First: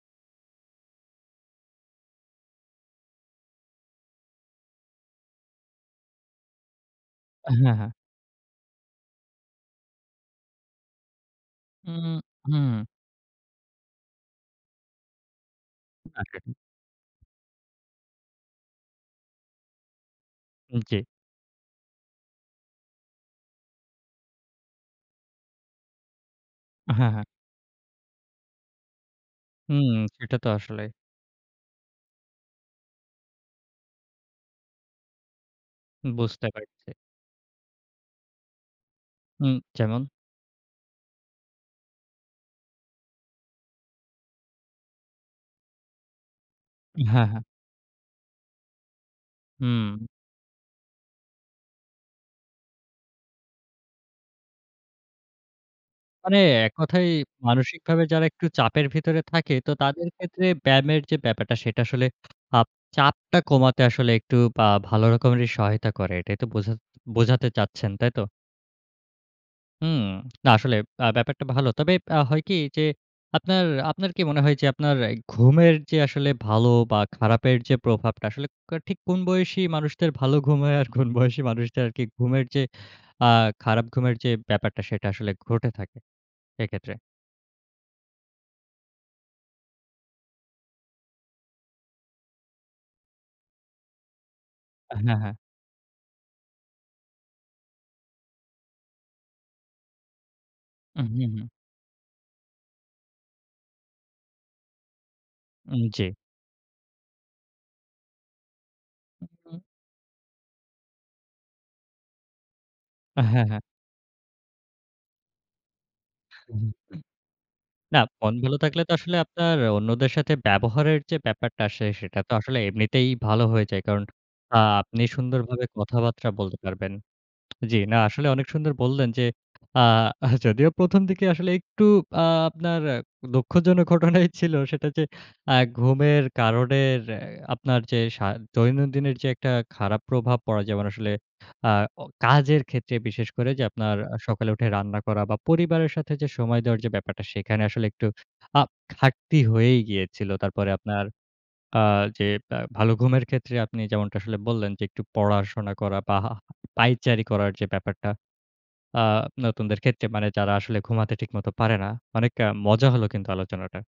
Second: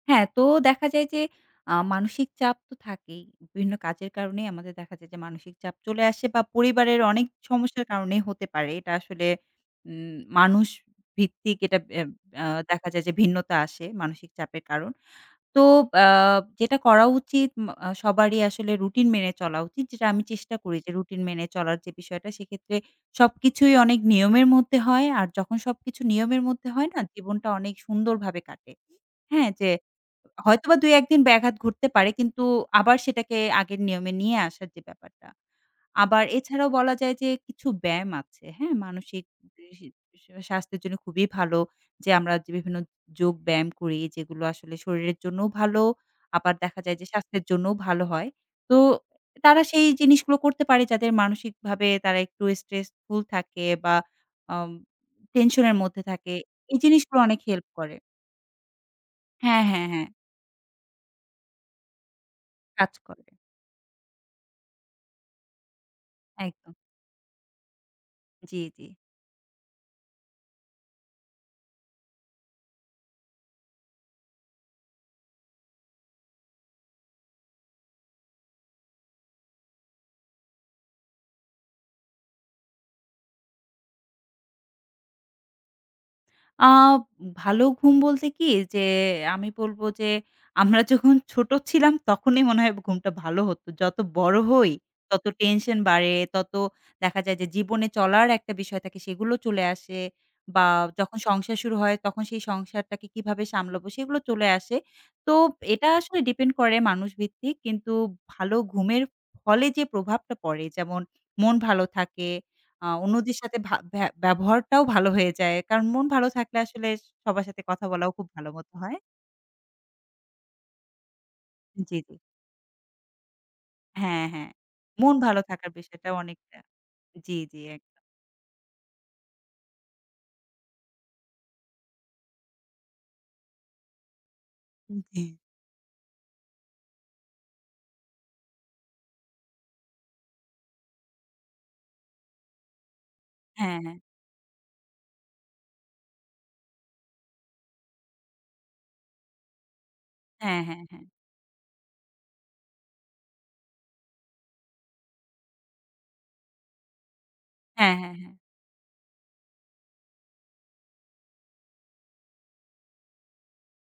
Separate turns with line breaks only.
হ্যাঁ, তো দেখা যায় যে আ মানসিক চাপ তো থাকেই। বিভিন্ন কাজের কারণেই আমাদের দেখা যায় যে মানসিক চাপ চলে আসে বা পরিবারের অনেক
এ হ্যাঁ,
সমস্যার
হ্যাঁ।
কারনেই হতে পারে। এটা আসলে উম মানুষ ভিত্তিক এটা
উ
এম এ্যা
হু।
দেখা যায়। যে ভিন্নতা আসে মানসিক চাপের কারণ। তো আ
[unintelligible]
যেটা করা উচিত মা আ সবারই আসলে রুটিন মেনে চলা উচিত। যেটা আমি চেষ্টা করি
হুম,
যে
জ্বী।
রুটিন মেনে চলার যে বিষয়টা। সেক্ষেত্রে সবকিছুই অনেক নিয়মের মধ্যে হয়। আর যখন সবকিছু নিয়মের মধ্যে হয় না?
হ্যাঁ, হ্যাঁ।
জীবনটা অনেক সুন্দরভাবে কাটে। হ্যাঁ? যে
হুম, সেটা তো
হয়তোবা
আসলে।
২-১ দিন ব্যাঘাত ঘটতে পারে। কিন্তু আবার সেটাকে আগের নিয়মে নিয়ে আসার যে ব্যাপারটা। আবার
বুঝতে
এছাড়াও
পারছি।
বলা যায় যে কিছু ব্যায়াম আছে। হ্যাঁ? মানসিক
হুম,
[unintelligible]
যেমন?
স্বাস্থ্যের জন্য খুবই ভালো। যে আমরা যে বিভিন্ন যোগ ব্যায়াম করি। যেগুলো আসলে শরীরের জন্যও ভালো। আবার দেখা যায় যে,
হ্যাঁ, হ্যাঁ।
স্বাস্থ্যের জন্যও ভালো হয়। তো তারা সেই
হুম।
জিনিসগুলো করতে পারে। যাদের মানসিকভাবে তারা একটু স্ট্রেসফুল থাকে বা আম টেনশনের মধ্যে থাকে।
মানে এক
এই
কথায়
জিনিসগুলো অনেক হেল্প করে।
মানসিকভাবে যারা একটু চাপের ভেতরে থাকে।
হ্যাঁ,
তো
হ্যাঁ, হ্যাঁ।
তাদের ক্ষেত্রে ব্যায়ামের যে ব্যাপারটা। সেটা আসলে আপ
কাজ করে।
চাপটা কমাতে আসলে একটু বা ভালো রকমেরই সহায়তা করে। এটাই তো
একদম।
বোঝাত বোঝাতে চাচ্ছেন, তাই তো?
জ্বী, জ্বী।
হুম, না আসলে আ ব্যাপারটা ভালো। তবে আ হয় কি? যে আপনার, আপনার, কি মনে হয়? যে আপনার ঘুমের যে আসলে ভালো বা খারাপের যে প্রভাবটা। আসলে কো ঠিক কোন বয়সী মানুষদের ভালো ঘুম হয়? আর কোন বয়সী মানুষদের আর কি ঘুমের যে আ খারাপ ঘুমের যে ব্যাপারটা। সেটা আসলে ঘটে থাকে
আ
এক্ষেত্রে?
ভালো ঘুম বলতে কি? যে আমি বলব যে আমরা যখন ছোট ছিলাম। তখনই মনে হয় ঘুমটা ভালো হত। যত বড় হই
আ হ্যাঁ,
তত
হ্যাঁ।
টেনশন বাড়ে, তত দেখা যায় যে জীবনে চলার একটা বিষয় থাকে। সেগুলো চলে আসে বা
হু,
যখন
হু, হু।
সংসার শুরু হয়, তখন সেই সংসার টাকে কিভাবে সামলাবো? সেগুলো চলে আসে। তো
উম
এটা
জ্বী।
আসলে ডিপেন্ড করে মানুষ ভিত্তিক। কিন্তু ভালো ঘুমের
হু, হু।
ফলে যে প্রভাবটা পড়ে যেমন মন ভালো থাকে, আ
এ
অন্যদের
হ্যাঁ,
সাথে
হ্যাঁ।
ভা ভ্যা ব্যবহারটাও ভালো হয়ে যায়। কারণ মন ভালো থাকলে
[unintelligible]
আসলে সবার সাথে কথা
না
বলাও খুব
মন
ভালো
ভালো
মত
থাকলে তো
হয়।
আসলে আপনার অন্যদের সাথে ব্যবহারের যে ব্যাপারটা আসে। সে
জ্বী, জ্বী।
সেটা তো আসলে এমনিতেই ভালো হয়ে যায়। কারণ
হ্যাঁ, হ্যাঁ।
আ আপনি
মন ভালো
সুন্দরভাবে
থাকার বিষয়টা
কথাবার্তা বলতে
অনেকটা।
পারবেন।
জ্বী জ্বী, এক
জ্বী, না আসলে অনেক সুন্দর বললেন যে আ যদিও ১ম দিকে আসলে একটু আ আপনার দুঃখজনক ঘটনাই ছিল। সেটা
হুম,
যে
জ্বী।
আ ঘুমের কারণের আপনার যে সা দৈনন্দিনের যে একটা খারাপ প্রভাব পড়ে। যেমন আসলে আ অ কাজের ক্ষেত্রে বিশেষ করে। যে
হ্যাঁ,
আপনার
হ্যাঁ।
আ সকালে উঠে রান্না করা বা পরিবারের সাথে যে সময় দেওয়ার যে ব্যাপারটা। সেখানে আসলে একটু আ ঘাটতি হয়েই গিয়েছিল।
হ্যাঁ,
তারপরে
হ্যাঁ, হ্যাঁ।
আপনার আ যে আ ভালো ঘুমের ক্ষেত্রে আপনি যেমনটা আসলে বললেন। যে একটু পড়াশোনা করা বা হা পায়চারি করার যে
হ্যাঁ,
ব্যাপারটা।
হ্যাঁ, হ্যাঁ।
আ নতুনদের ক্ষেত্রে মানে যারা আসলে ঘুমাতে ঠিকমত পারে না। অনেক আ মজা হল কিন্তু আলোচনাটা।